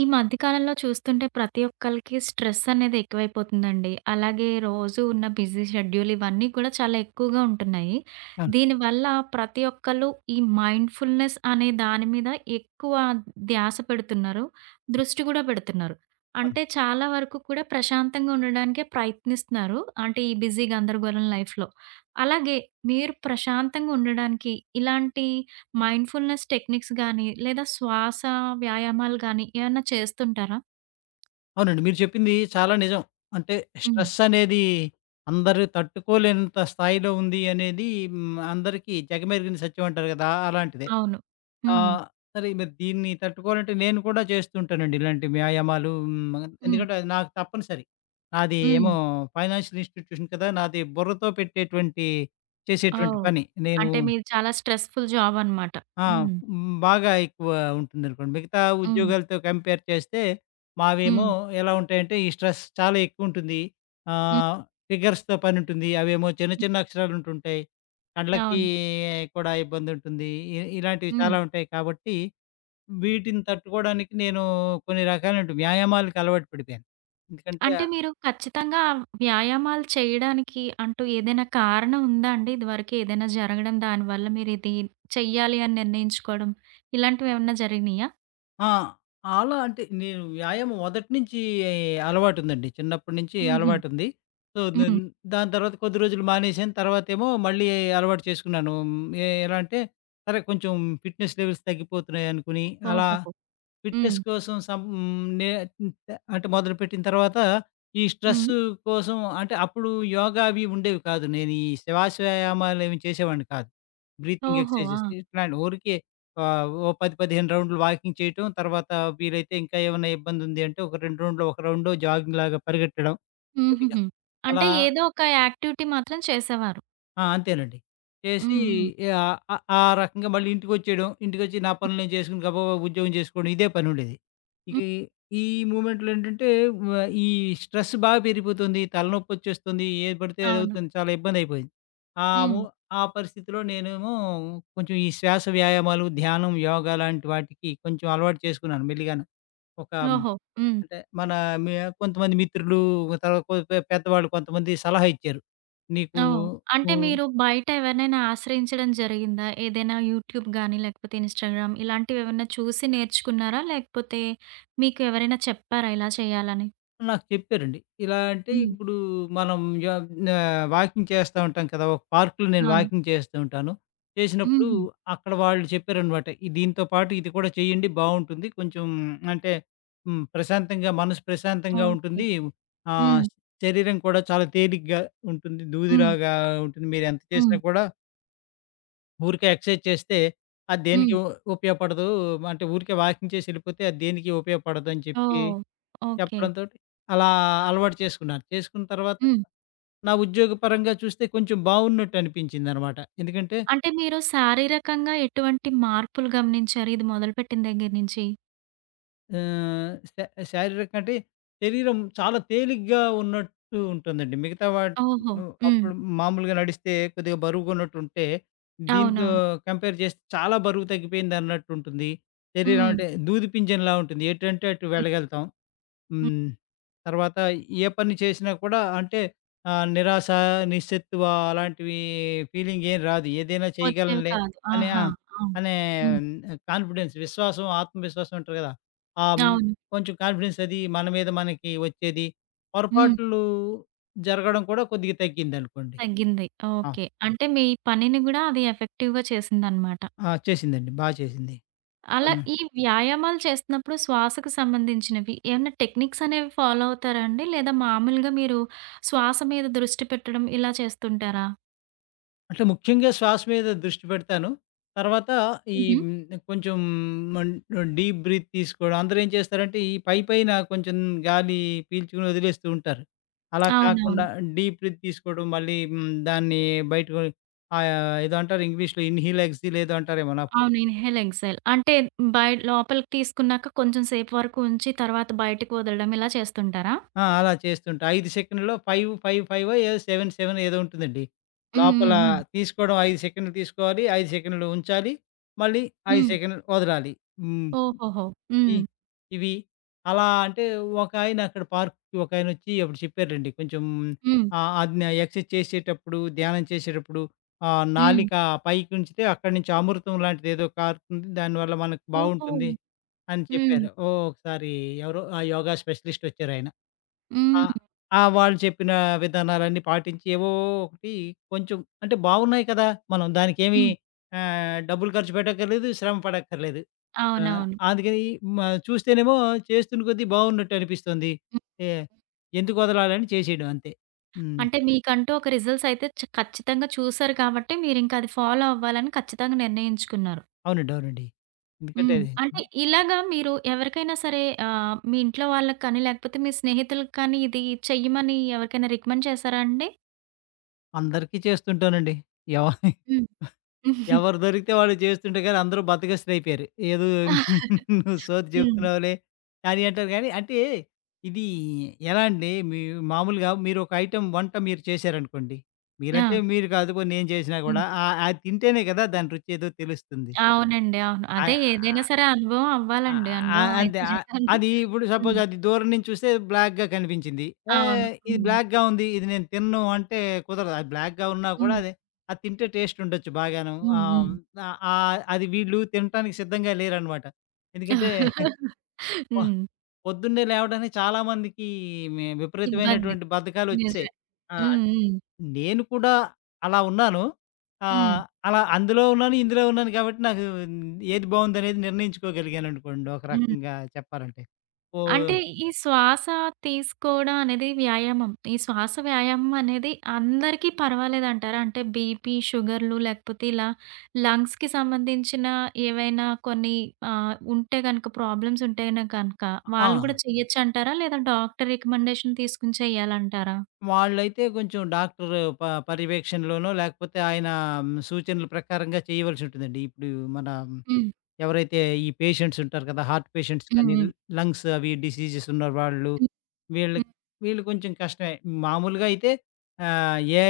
ఈ మధ్య కాలంలో చూస్తుంటే ప్రతి ఒక్కళకి స్ట్రెస్సనేది ఎక్కువైపోతుందండి. అలాగే రోజు ఉన్న బిజీ షెడ్యూల్ ఇవన్నీ కూడా చాలా ఎక్కువగా ఉంటున్నాయి. అవును. దీనివల్ల ప్రతి ఒక్కళ్ళు ఈ మైండ్‌ఫుల్‌నెస్ అనే దాని మీద ఎక్కువ ధ్యాస పెడుతున్నారు. దృష్టి కూడా పెడుతున్నారు. అవును. అంటే చాలా వరకు కూడా ప్రశాంతంగా ఉండడానికే ప్రయత్నిస్తున్నారు. అంటే ఈ బిజీ గందరగోరం లైఫ్‌లో. అలాగే మీరు ప్రశాంతంగా ఉండడానికి ఇలాంటి మైండ్‌ఫుల్‌నెస్ టెక్నిక్స్ గాని, లేదా శ్వాస వ్యాయామాలు గానీ ఏమన్నా చేస్తుంటారా? అవునండి. మీరు చెప్పింది చాలా నిజం. అంటే హ్మ్. స్ట్రెస్సనేది అందరు తట్టుకోలేనంత స్థాయిలో ఉంది అనేది హ్మ్. అందరికీ జగమెరిగిన సత్యం అంటారు కదా! అలాంటిదే. అవును. హ్మ్. ఆహ్, సరే మరి దీన్ని తట్టుకోవాలంటే నేను కూడా చేస్తూ ఉంటానండి. ఇలాంటి వ్యాయామాలు హ్మ్, హ్మ్. ఎందుకంటే అది నాకు తప్పనిసరి. నాది హ్మ్. ఏమో ఫైనాన్షియల్ ఇన్‌స్టిట్యూషన్ కదా! నాది బుర్రతో పెట్టేటువంటి చేసేటువంటి ఓహ్! పని. నేను అంటే మీరు చాలా స్ట్రెస్‌ఫుల్ జాబనమాట. ఆ! హ్మ్. బాగా ఎక్కువ ఉంటుందనుకోండి. మిగతా హ్మ్. ఉద్యోగాలతో కంపేర్ చేస్తే మావేమో హ్మ్. ఎలా ఉంటాయంటే ఈ స్ట్రెస్ చాలా ఎక్కువుంటుంది. హ్మ్. ఆహ్, ఫిగర్స్‌తో పనుంటుంది. అవేమో చిన్న హ్మ్. చిన్న అక్షరాలుంటుంటాయి. కండ్లకి అవును. కూడా ఇబ్బందుంటుంది. ఇ ఇలాంటివి హ్మ్. చాలా ఉంటాయి కాబట్టి వీటిని తట్టుకోడానికి నేను కొన్ని రకాలైనటు వ్యాయామాలకి అలవాటు పడిపోయాను. ఎందుకంటే అంటే మీరు ఖచ్చితంగా వ్యాయామాలు చేయడానికి అంటూ ఏదైనా కారణం ఉందా అండి? ఇదివరకేదైనా జరగడం, దానివల్ల మీరిది చెయ్యాలి అని నిర్ణయించుకోడం ఇలాంటివేవన్నా జరిగినీయా? ఆ! అలా అంటే, నేను వ్యాయామం. మొదటి నుంచి అలవాటుందండి. చిన్నప్పటి నుంచి హుహు. అలవాటుంది. సో, నేన్ హ్మ్. దాని తర్వాత, కొద్ది రోజులు మానేసాను. తర్వాతేమో మళ్ళీ, అలవాటు చేసుకున్నాను. ఆహ్, ఎ ఎలా అంటే, సరే కొంచెం ఫిట్నెస్ లెవెల్స్ తగ్గిపోతున్నాయనుకోని, అలా ఓహోహో! ఫిట్నెస్ హ్మ్. కోసం, సం హ్మ్. నే హ్మ్. తే అంటే మొదలుపెట్టిన తర్వాత, ఈ హ్మ్. స్ట్రెస్సు కోసం అంటే, అప్పుడు యోగా అవి ఉండేవి కాదు. నేను ఈ శివాశయామాలేవి చేసేవాడిని కాదు. బ్రీతింగ్ ఓహో! ఎక్సర్‌సైజేస్ ఆ! ఇట్లాంటివి. ఊరికే, ఆ! ఓ 10, 15 రౌండ్లు వాకింగ్ చేయటం. తర్వాత వీలైతే ఇంకా ఏవన్నా, ఇబ్బందుందుంటే, ఒక రెండు రౌండ్లో, ఒక రౌండో జాగింగ్‌లాగా పరిగెట్టడం. కొద్దిగా. హుహుహు. అలా అంటే, ఏదో ఒక యాక్టివిటీ మాత్రం చేసేవారు. ఆ! అంతేనండి. చేసి హ్మ్. హ్మ్. ఆహ్, ఆ ఆ రకంగా మళ్ళీ ఇంటిికోచ్చేయడం, ఇంటిికోచ్చి నా పనులు నేను జేసుకోని, గబబబ ఉద్యోగం జేసుకోవడం, ఇదే పనుండేది. ఇక హ్మ్. ఈ ఈ మూవ్‌మెంట్‌లో ఏంటంటే, వ ఈ స్ట్రెస్ బా పెరిగిపోతుంది. తలనోప్పోచ్చేస్తుంది. ఏది పడితే అవును. అదవుతుంది, చాలా ఇబ్బందయిపోయింది. ఆము హ్మ్. ఆ పరిస్థితిలో నేనేమో, కొంచెం ఈ శ్వాస వ్యాయామాలు, ధ్యానం, యోగ లాంటి వాటికి, కొంచెం అలవాటు చేసుకున్నాను మెళ్ళిగాను. ఒక ఆహ్, ఓహో! హ్మ్. అంటే, మన మ్యా కొంతమంది మిత్రులు, తరవాత కొ పె పెద్దవాళ్ళు కొంతమంది సలహా ఇచ్చారు. నీకు ఓహ్! అంటే, హ్మ్. మీరు బయట ఎవరినైనా ఆశ్రయించడం జరిగిందా? ఏదైనా యూట్యూబ్ గాని, లేకపోతే ఇన్స్‌టాగ్రామ్ ఇలాంటివి ఏవన్నా చూసి, నేర్చుకున్నారా? లేకపోతే మీకు ఎవరైనా చెప్పారా ఇలా చేయాలని? నాకు చెప్పారండి. ఇలా అంటే హ్మ్. ఇప్పుడు మనం యా ఆహ్, వాకింగ్ చేస్తా ఉంటాం కదా! ఒక పార్కులో నేను అవును. వాకింగ్ చేస్తూ ఉంటాను. చేసినప్పుడు హుహు. అక్కడ వాళ్ళు చెప్పారన్నమాట. ఈ దీంతో పాటు ఇది కూడా చేయండి బావుంటుంది. కొంచెం అంటే హ్మ్, ప్రశాంతంగా, మనసు ప్రశాంతంగా ఓకే. ఉంటుంది. ఆహ్, హ్మ్. శరీరం కూడా చాలా తేలికగా ఉంటుంది. హ్మ్. దూదిలాగా ఉంటుంది మీరెంత చేసినా హ్మ్. కూడా ఊరికే ఎక్సర్సైజ్ చేస్తే అది హ్మ్. దేనికి ఉ ఉపయోగపడదు. అంటే ఊరికే వాకింగ్ చేసెళ్ళిపోతే అది దేనికి ఉపయోగపడదని చెప్పి ఓహ్! ఓకే. చెప్పడంతోటి అలా అలవాటు చేసుకున్నాను. చేసుకున్న తర్వాత హ్మ్. నా ఉద్యోగపరంగా చూస్తే కొంచెం బావున్నట్టనిపించిందనమాట. ఎందుకంటే అంటే మీరు శారీరకంగా ఎటువంటి మార్పులు గమనించారు? ఇది మొదలుపెట్టిన దగ్గర నుంచి? ఆహ్, శా శారీరక అంటే శరీరం చాలా తేలిగ్గా ఉన్నట్టు ఉంటుందండి. మిగతా వాటి ఓహో! ను హ్మ్. అప్పుడు మామూలుగా నడిస్తే కొద్దిగా బరువుగున్నట్టుంటే దీంతో అవునవును. కంపేర్ చేస్తే చాలా బరువు తగ్గిపోయిందన్నట్టుంటుంది. శరీరం హ్మ్. అంటే దూది పింజంలా ఉంటుంది. ఎటంటే అటు హ్మ్. వెళ్ళగలుతాం. హ్మ్. హ్మ్. తర్వాత ఏ పని చేసినా కూడా అంటే ఆహ్, నిరాశ, నిస్సత్తువా అలాంటివి ఫీలింగ్ ఏం రాదు. ఏదైనా వచ్చేవి చేయగలనే కాదు. అనే ఆ! ఆహా! అవును. అనే హ్మ్. కాన్ఫిడెన్స్ విశ్వాసం, ఆత్మవిశ్వాసం ఉంటారు కదా! ఆ అవును. కొంచెం కాన్ఫిడెన్స్ అది మన మీద మనకి వచ్చేది. హ్మ్. పొరపాట్లు జరగడం కూడా కొద్దిగా తగ్గిందనుకోండి. తగ్గింది. ఆ! ఓకే. అంటే మీ పనిని గూడా అది ఎఫెక్టివ్‌గా చేసిందనమాట. ఆ! చేసిందండి. బా చేసింది. అలా అవును. ఈ వ్యాయామాలు చేస్తున్నప్పుడు శ్వాసకు సంబంధించినవి, ఏమైనా టెక్నిక్స్ అనేవి ఫాలో అవుతారా అండి? లేదా మామూలుగా మీరు శ్వాస మీద దృష్టి పెట్టడం ఇలా చేస్తుంటారా? అంటే, ముఖ్యంగా శ్వాస మీద దృష్టి పెడతాను, తర్వాత ఈ హుహు. హ్మ్, కొంచెం మం ఆహ్, డీప్ బ్రీత్ తీసుకోవడం. అందరేం చేస్తారంటే ఈ పైపైన కొంచెం గాలి పీల్చుకొని వదిలేస్తూ ఉంటారు. అలా అవునవును. కాకుండా డీప్ బ్రీత్ తీసుకోవడం మళ్ళీ హ్మ్, దాన్ని బయటకి ఆహ్, ఏదో అంటారు ఇంగ్లీష్‌లో ఇన్‌హేల్, ఎక్స్‌హేల్ ఏదో అంటారేమో నాకు అవును. ఇన్‌హేల్, ఎక్స్‌హేల్ అంటే, బయ లోపలికి తీసుకున్నాక కొంచెం సేపు వరకు ఉంచి తర్వాత బయటకి వదలడం ఇలా చేస్తుంటారా? ఆ! అలా చేస్తుంటే 5 సెకండ్‌లో, ఫైవు, 5, ఫైవో ఏదో 7, 7 ఏదో ఉంటదండి. హ్మ్, లోపల హ్మ్, హ్మ్. తీసుకోవడం 5 సెకండ్లు తీసుకోవాలి. 5 సెకండ్లు ఉంచాలి. మళ్ళీ 5 హ్మ్. సెకండ్లు వదలాలి. హ్మ్. ఓహోహో! ఇ హ్మ్. ఇవి అలా అంటే, ఒకాయన అక్కడ పార్కుకి ఒకాయనొచ్చి అప్పుడు చెప్పారండి. కొంచెం హ్మ్. ఆహ్, అది నా ఎక్సర్సైజ్ చేసేటప్పుడు, ధ్యానం చేసేటప్పుడు ఆహ్, హ్మ్. నాలిక పైకి ఉంచితే అక్కడి నుంచి అమృతంలాంటిదేదో కారుతుంది. దానివల్ల మనకు ఓహో! బావుంటుంది అని హ్మ్. చెప్పారు. ఓ ఒకసారి ఎవరో ఆ! యోగా స్పెషలిస్టొచ్చారాయన. ఆ హ్మ్. ఆ! వాళ్ళు చెప్పిన విధానాలన్నీ పాటించి ఏవో ఒకటి కొంచెం అంటే, బావున్నయి కదా! మనం దానికేమి హ్మ్. ఆహ్, డబ్బులు ఖర్చు పెట్టక్కర్లేదు. శ్రమ పడక్కర్లేదు. ఆ! అవునవును. అందుకని మా చూస్తేనేమో చేస్తున్న కొద్ది బావున్నట్టనిపిస్తంది. హ్మ్. ఎ ఎందుకొదలాలని చేసేయడం అంతే. హ్మ్. అంటే, మీకంటూ ఒక రిజల్ట్స్ అయితే చ ఖచ్చితంగా చూసారు కాబట్టి మీరింకా అది ఫాలో అవ్వాలని ఖచ్చితంగా నిర్ణయించుకున్నారు. అవునండి. అవునండి. ఎందుకంటే హ్మ్. అది అంటే, హ్మ్. ఇలాగా మీరు ఎవరికైనా సరే ఆహ్, మీ ఇంట్లో వాళ్ళకి కానీ, లేకపోతే మీ స్నేహితులకి కానీ ఇది చెయ్యమని ఎవరికైనా రికమెండ్ చేశారా అండి? అందరికీ చేస్తుంటానండి. ఎవ హ్మ్. ఎవరు దొరికితే వాళ్ళు చేస్తుంటే కానీ అందరూ బద్దకస్తులైపోయారు. ఏదో నువ్వు సోది హ్మ్. చెప్తున్నావులే, కానీ అంటారు గానీ. అంటే, ఇది ఎలా అండి మీ మామూలుగా మీరొక ఐటెమ్ వంట మీరు చేశారనుకోండి? మీరంటే ఆ! మీరు కాదు పోని నేను చేసినా హ్మ్. కూడా ఆహ్, అది తింటేనే కదా! దాని రుచేదో తెలుస్తుంది. అవునండి. అవును. అయ్ అదే ఆహ్, ఏదైనా సరే అనుభవం ఆహ్, అవ్వాలండి. ఆ! అనుభవం అంతే అయితే ఆహ్, చేయాలి. అది ఇప్పుడు హ్మ్. సపోజ్ అది దూరం నుంచి చూస్తే బ్లాక్‌గా కనిపించింది. అవును. ఏహ్! ఇది హ్మ్. బ్లాక్‌గా ఉంది. ఇది నేనుతినను అంటే కుదరదు. అది బ్లాక్‌గా ఉన్నా కూడా హ్మ్. అది, అది తింటే టేస్టుండొచ్చు బాగాను. హ్మ్. ఆహ్, హ్మ్. హ్మ్, ఆహ్, ఆహ్, అది వీళ్ళు తినటానికి సిద్ధంగా లేరనమాట. ఎందుకంటే, ప హ్మ్. పొద్దున్నే లేవడానికి చాలామందికి మే ఇబ్బంది. విపరీతమైనటువంటి బద్ధకాలొచ్చెసాయి. నిజమే. ఆహ్, హ్మ్. హ్మ్. నేను కూడా అలా ఉన్నాను. ఆహ్, హ్మ్. అలా అందులో ఉన్నాను, ఇందులో ఉన్నాను కాబట్టి, నాకు ఏది బావుందనేది నిర్ణయించుకోగలిగాననుకోండి ఒక హ్మ్. రకంగా చెప్పాలంటే. ఓహ్! అంటే, ఈ శ్వాస తీసుకోవడం అనేది వ్యాయామం. ఈ శ్వాస వ్యాయామం అనేది అందరికీ పర్వాలేదంటారా? అంటే బీపీ, షుగర్లు లేకపోతే ఇలా లంగ్స్‌కి సంబంధించిన ఏవైనా కొన్ని ఆహ్, ఉంటే గనక ప్రాబ్లమ్సుంటేనే గనక, అ వాళ్ళు కూడా ఆ! చేయొచ్చంటారా? లేదా డాక్టరు రికమెండేషన్ తీసుకొని చేయాలంటారా? వాళ్ళైతే కొంచెం డాక్టరు ప పర్యవేక్షణలోనో, లేకపోతే ఆయన సూచనల ప్రకారంగా చేయవలసుంటుందండి. ఇప్పుడు మన హ్మ్. ఎవరైతే, ఈ పేషెంట్సుంటారు కదా! హార్ట్ పేషెంట్స్ హ్మ్. కానీ, హ్మ్. లంగ్స్ అవి డిసీజెసున్న వాళ్ళు, హ్మ్, వీళ్ళకి, హ్మ్. వీళ్ళు కొంచెం కష్టమే. మామూలుగా అయితే ఆహ్, ఏ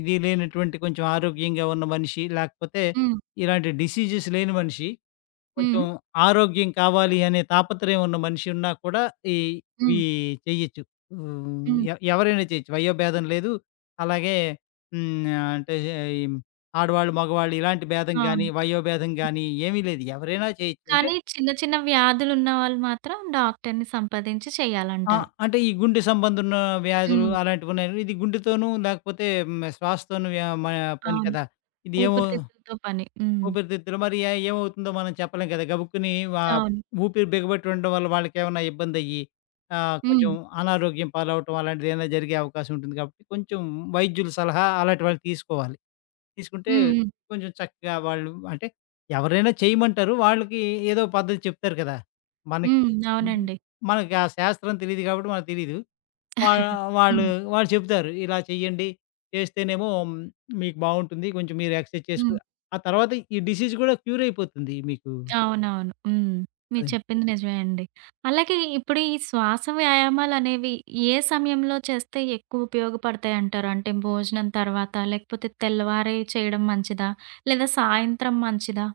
ఇది లేనటువంటి కొంచెం ఆరోగ్యంగా ఉన్న మనిషి, లేకపోతే హ్మ్. ఇలాంటి డిసీజెస్ లేని మనిషి, కొంచెం హ్మ్. ఆరోగ్యం కావాలి అనే తాపత్రయం ఉన్న మనిషున్నా కూడా ఈ, ఈ హ్మ్. చేయొచ్చు. వు హ్మ్. ఎ ఎవరైనా చేయొచ్చు. వయోభేదం లేదు. అలాగే, హ్మ్, నా అంటే ఈ ఆడవాళ్ళు, మగవాళ్ళు ఇలాంటి భేదం అవును. గాని, వయోభేదం హ్మ్. గాని ఏమీ లేదు. ఎవరైనా చేయొచ్చు అంటే కానీ చిన్న, చిన్న వ్యాధులున్న వాళ్ళు మాత్రం డాక్టర్ని సంప్రదించి ఆ! చేయాలంటారు. అంటే ఈ గుండె సంబంధున్న వ్యాధులు హ్మ్. అలాంటివున్నాయంటె ఇది గుండెతోను, లేకపోతే హ్మ్, ఆహ్, శ్వాసతోను వ మ పని అవును. కదా! ఇదేమో, ఊపిరితిత్తలతో పని. హ్మ్. ఊపిరితిత్తులు మరి అయి ఏమవుతుందో మనం చెప్పలేం కదా! గబుక్కుని వా అవును. ఊపిరి బిగబెట్టి ఉండడం వల్ల వాళ్ళకేమన్నా ఇబ్బందయ్యి, ఆహ్, కొంచెం హ్మ్. అనారోగ్యం పాలవటం అలాంటిదేదైనా జరిగే అవకాశం ఉంటుంది కాబట్టి, కొంచెం వైద్యుల సలహా అలాంటి వాళ్ళు తీసుకోవాలి. తీసుకుంటే, హ్మ్. హ్మ్. కొంచెం చక్కగా వాళ్ళు అంటే ఎవరైనా చేయమంటారు. వాళ్ళకి ఏదో పద్ధతి చెప్తారు కదా! మనకి హ్మ్. హ్మ్, అవునండి. మనకు ఆ శాస్త్రం తెలీదు గాబట్టి మనకు తెలీదు. వా వాళ్ళు, హ్మ్. వాళ్ళు చెప్తారు. ఇలా చెయ్యండి, చేస్తేనేమో హ్మ్, మీకు బాగుంటుంది. కొంచెం మీరు ఎక్స్‌ర్‌సైజ్ చేసుకొ హ్మ్. ఆ తర్వాత ఈ డిసీజ్ కూడా క్యూరైపోతుంది మీకు. అవునవును. హ్మ్. మీరు అదండి. చెప్పింది నిజమే అండి. అలాగే ఇప్పుడు ఈ శ్వాస వ్యాయామాలనేవి, ఏ సమయంలో చేస్తే ఎక్కువ ఉపయోగపడతాయంటారు? అంటే భోజనం తర్వాతా? లేకపోతే తెల్లవారే చేయడం మంచిదా? లేదా సాయంత్రం మంచిదా?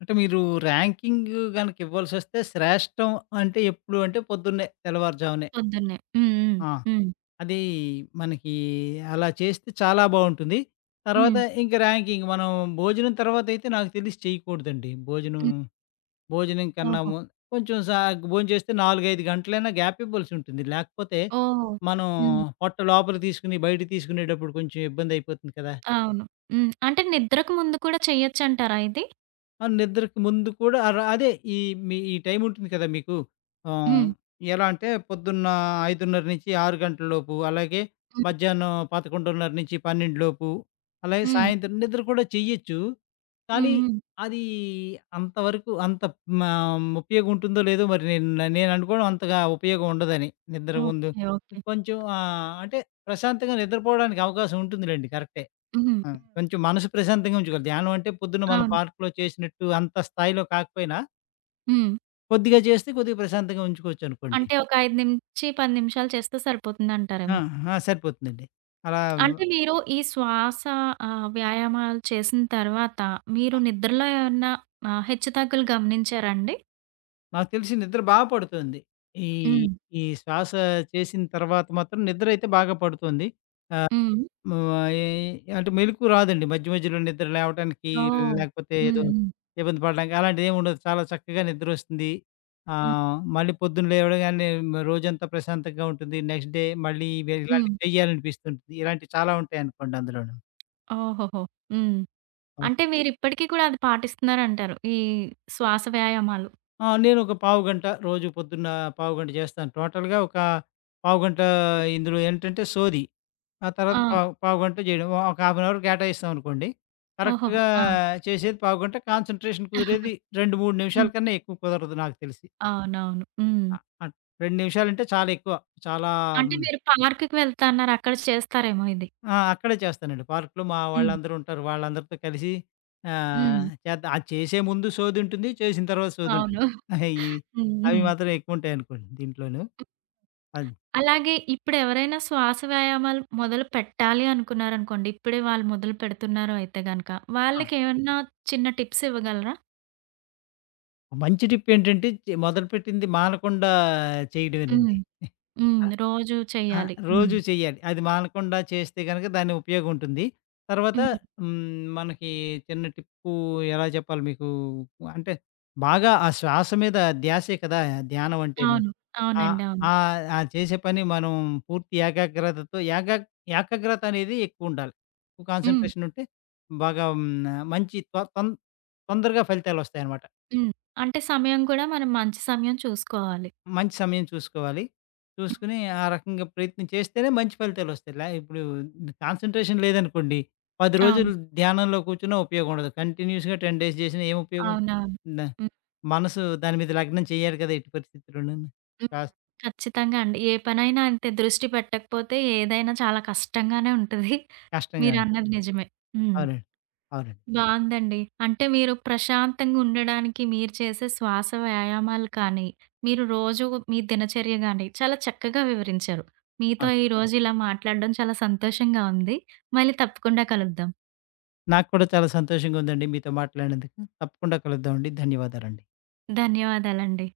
అంటే, మీరు ర్యాంకింగ్ గనకివ్వాల్సొస్తే శ్రేష్టం అంటే, ఎప్పుడు అంటే, పొద్దున్నే, తెల్లవారుజామనే పొద్దున్నే. హ్మ్. హ్మ్. ఆ! హ్మ్. అదీ, మనకి అలా చేస్తే, చాలా బావుంటుంది. తర్వాత, హ్మ్. ఇంక ర్యాంకింక మనం, భోజనం తర్వాతయితే నాకు తెలిసి చేయకూడదండి. భోజనం, హ్మ్. భోజనం కన్నా ఓహో! ము కొంచెం సాగ్, భోం చేస్తే, 4,5 గంటలైనా గ్యాపీబల్సుంటుంది. లాకపోతే, ఓహూ! మనం హ్మ్. పొట్ట లోపల తీసుకొని, బయట తీసుకునేటప్పుడు కొంచెం ఇబ్బందయిపోతుంది కదా! అవును. హ్మ్. అంటే, నిద్రకు ముందు కూడా, చేయొచ్చంటారా ఇది? ఆ! నిద్రకు ముందు కూడా అర అదే, ఈ మీ ఈ టైముంటుంది కదా మీకు. ఆహ్, హ్మ్. ఎలాంటే, పొద్దున్న 5:30-6 గంటలలోపు అలాగే, హ్మ్. మధ్యాహ్నం 11:30-12 లోపు. అలాగే, హ్మ్. సాయంత్రం నిద్ర కూడా చేయొచ్చు. హ్మ్. కానీ, హ్మ్. అదీ అంతవరకు అంత మా ఉపయోగుంటుందో, లేదో మరి నేన్ నేననుకోడం, అంతగా ఉపయోగం ఉండదని నిద్ర ముందు. ఓకే. ఓకే. కొంచెం ఆహ్, అంటే, ప్రశాంతంగా నిద్రపోవడానికి అవకాశం ఉంటుందిలెండి. కరెక్టే. హుహు. హ్మ్. ఆ! కొంచెం మనసు ప్రశాంతంగా ఉంచుకోవాలి. ధ్యానం అంటే, పొద్దున మనం అవును. పార్క్‌లో చేసినట్టు, అంత స్థాయిలో కాకపోయినా హ్మ్. కొద్దిగా జేస్తే కొద్దిగా ప్రశాంతంగా ఉంచుకోవచ్చునుకోండి. అంటే, ఒక 5-10 నిమిషాలు చేస్తే ఆ! సరిపోతుందంటారేమో. ఆహా! సరిపోతుందండి. అలా మ్ అంటే, మీరు ఈ శ్వాస ఆహ్, వ్యాయామాలు చేసిన తర్వాత, మీరు ఆ! నిద్రలో ఏవన్నా ఆహ్, హెచ్చుతగ్గులు గమనించారాండి? నాకు తెలిసి నిద్ర బా పడుతోంది. ఈ హ్మ్. ఈ శ్వాసా చేసిన తర్వాత మాత్రం నిద్రయితే బాగా పడుతోంది. ఆహ్, హ్మ్. ము ఆహ్, ఏయీ అంటే, మెలుకువ రాదండి, మధ్య మధ్యలో నిద్ర లేవటానికి, ఓహ్! లేకపోతే హ్మ్. ఏదో హ్మ్. ఇబ్బంది పడడానికి అలాంటిదేవుండదు. చాలా చక్కగా నిద్రొస్తుది. హ్మ్. ఆహ్, మళ్ళీ పొద్దున లేవడగానే మ్ రోజంతా ప్రశాంతంగా ఉంటుంది. నెక్స్ట్ డే మళ్ళీ ఇవే హ్మ్. ఇలాంటియి చెయ్యాలనిపిస్తుంటది. ఇలాంటియి చాలా ఉంటాయనుకోండి అందులోను. ఓహోహో! హ్మ్. హ్మ్. అంటే, మీరు ఇప్పటికి కూడా అది పాటిస్తున్నారంటారు, ఈ శ్వాస వ్యాయామాలు. ఆ! నేనొక పావుగంట, రోజూ పొద్దున్నా పావుగంట జేస్తాను. టోటల్‌గా ఒక పావుగంటా ఇందులో ఏంటంటే, సోది. ఆ తర్వాత ఆ! పావు పావుగంటో జేయడమో, ఒక హాఫ్ ఏన్ అవర్ కేటాయిస్తామనుకోండి. ఓహోహో! కరక్ట్‌గా ఆ! చేసేది పావుగంట. కాన్సంట్రేషన్ కుదిరేది 2, 3 హ్మ్. నిమిషాల కన్నా ఎక్కువ కుదరదు నాకు తెలిసి. అవునవును. హ్మ్. ఆ! ఆ! 2 నిమిషాలంటే చాలా ఎక్కువ. చాలా అంటే, హ్మ్ మీరు పార్కుకి వెళ్తా అన్నారు, అక్కడ చేస్తారేమో ఇది. ఆ! అక్కడే చేస్తానండి. పార్కులో మా హ్మ్. వాళ్ళందరుంటారు, వాళ్ళందరితో కలిసి. ఆహ్, హ్మ్. చేద్ద అది చేసే ముందు సోదుంటుంది, చేసిన తర్వాత అవును. సోదుంటుంది. ఆహా! ఇయి హ్మ్. అవి హుహు. మాత్రం ఎక్కువంటాయనుకోండి దీంట్లోను. అది. అలాగే, ఇప్పుడెవరైనా శ్వాస వ్యాయామాలు మొదలుపెట్టాలి అనుకున్నారనుకోండి, ఇప్పుడే వాళ్ళు మొదలుపెడుతున్నారు అయితే గనక, ఆ! వాళ్ళకేవన్నా చిన్న టిప్సివ్వగలరా? మంచి టిప్పేంటంటే చే మొదలుపెట్టింది మానకుండా హ్మ్. చేయడమేనండి. హ్మ్. ఆహ్, రోజు ఆ! చెయ్యాలి. హ్మ్. రోజు చెయ్యాలి. అది మానకుండా చేస్తే గనక దానికి ఉపయోగం ఉంటుంది. తర్వాత హ్మ్. హ్మ్, మనకి చిన్న టిప్పు ఎలా చెప్పాలి మీకు అంటే, బాగా ఆ శ్వాస మీద ధ్యాసే కదా! ధ్యానం అంటేను అవును. అవునండి. ఆహ్, అవును. ఆహ్, ఆ చేసే పని మనం పూర్తి ఏకాగ్రతతో ఏకా ఏకాగ్రతనేది ఎక్కువుండాలి. హ్మ్. కాన్సన్‌ట్రేషన్ ఉంటే. బాగా హ్మ్, మంచి తొ తొన్ తొందరగా ఫలితాలొస్తాయనమాట. హ్మ్. అంటే సమయం కూడా మనం మంచి సమయం చూసుకోవాలి. మంచి సమయం చూసుకోవాలి? చూసుకొని ఆ రకంగా ప్రయత్నం చేస్తేనే మంచి ఫలితాలొస్తాయి. ల ఇప్పుడు కాన్సన్‌ట్రేషన్ లేదనుకోండి. 10 రోజులు అవును. ధ్యానంలో కూర్చున్న ఉపయోగం ఉండదు. కంటిన్యూస్‌గా 10 డేస్ చేసినా ఏం ఉపయోగం ఉంటంది? అవునవును. డా హ్మ్. మనసు దాని మీద లగ్నం చేయాలి కదా! ఎట్టి పరిస్థితిలోనను. హ్మ్. ఆస్ ఖచ్చితంగా అండి. ఏ పనైనా అంతే దృష్టి పెట్టకపోతే ఏదైనా చాలా కష్టంగానే ఉంటది. కష్టంగాంట. మీరన్నది నిజమే. హ్మ్. అవునండి. అవునండి. బావుందండి. అంటే, మీరు ప్రశాంతంగా ఉండడానికి మీరు చేసే శ్వాస వ్యాయామాలు కానీ, మీరు రోజు మీ దినచర్య గాని, చాలా చక్కగా వివరించారు. మీతో అవును. ఈరోజు ఇలా మాట్లాడడం చాలా సంతోషంగా ఉంది. మళ్ళీ తప్పకుండా కలుద్దాం. నాకు కూడా చాలా సంతోషంగా ఉందండి. మీతో మాట్లాడినందుకు. తప్పకుండా కలుద్దామండి. ధన్యవాదాలండి. ధన్యవాదాలండి.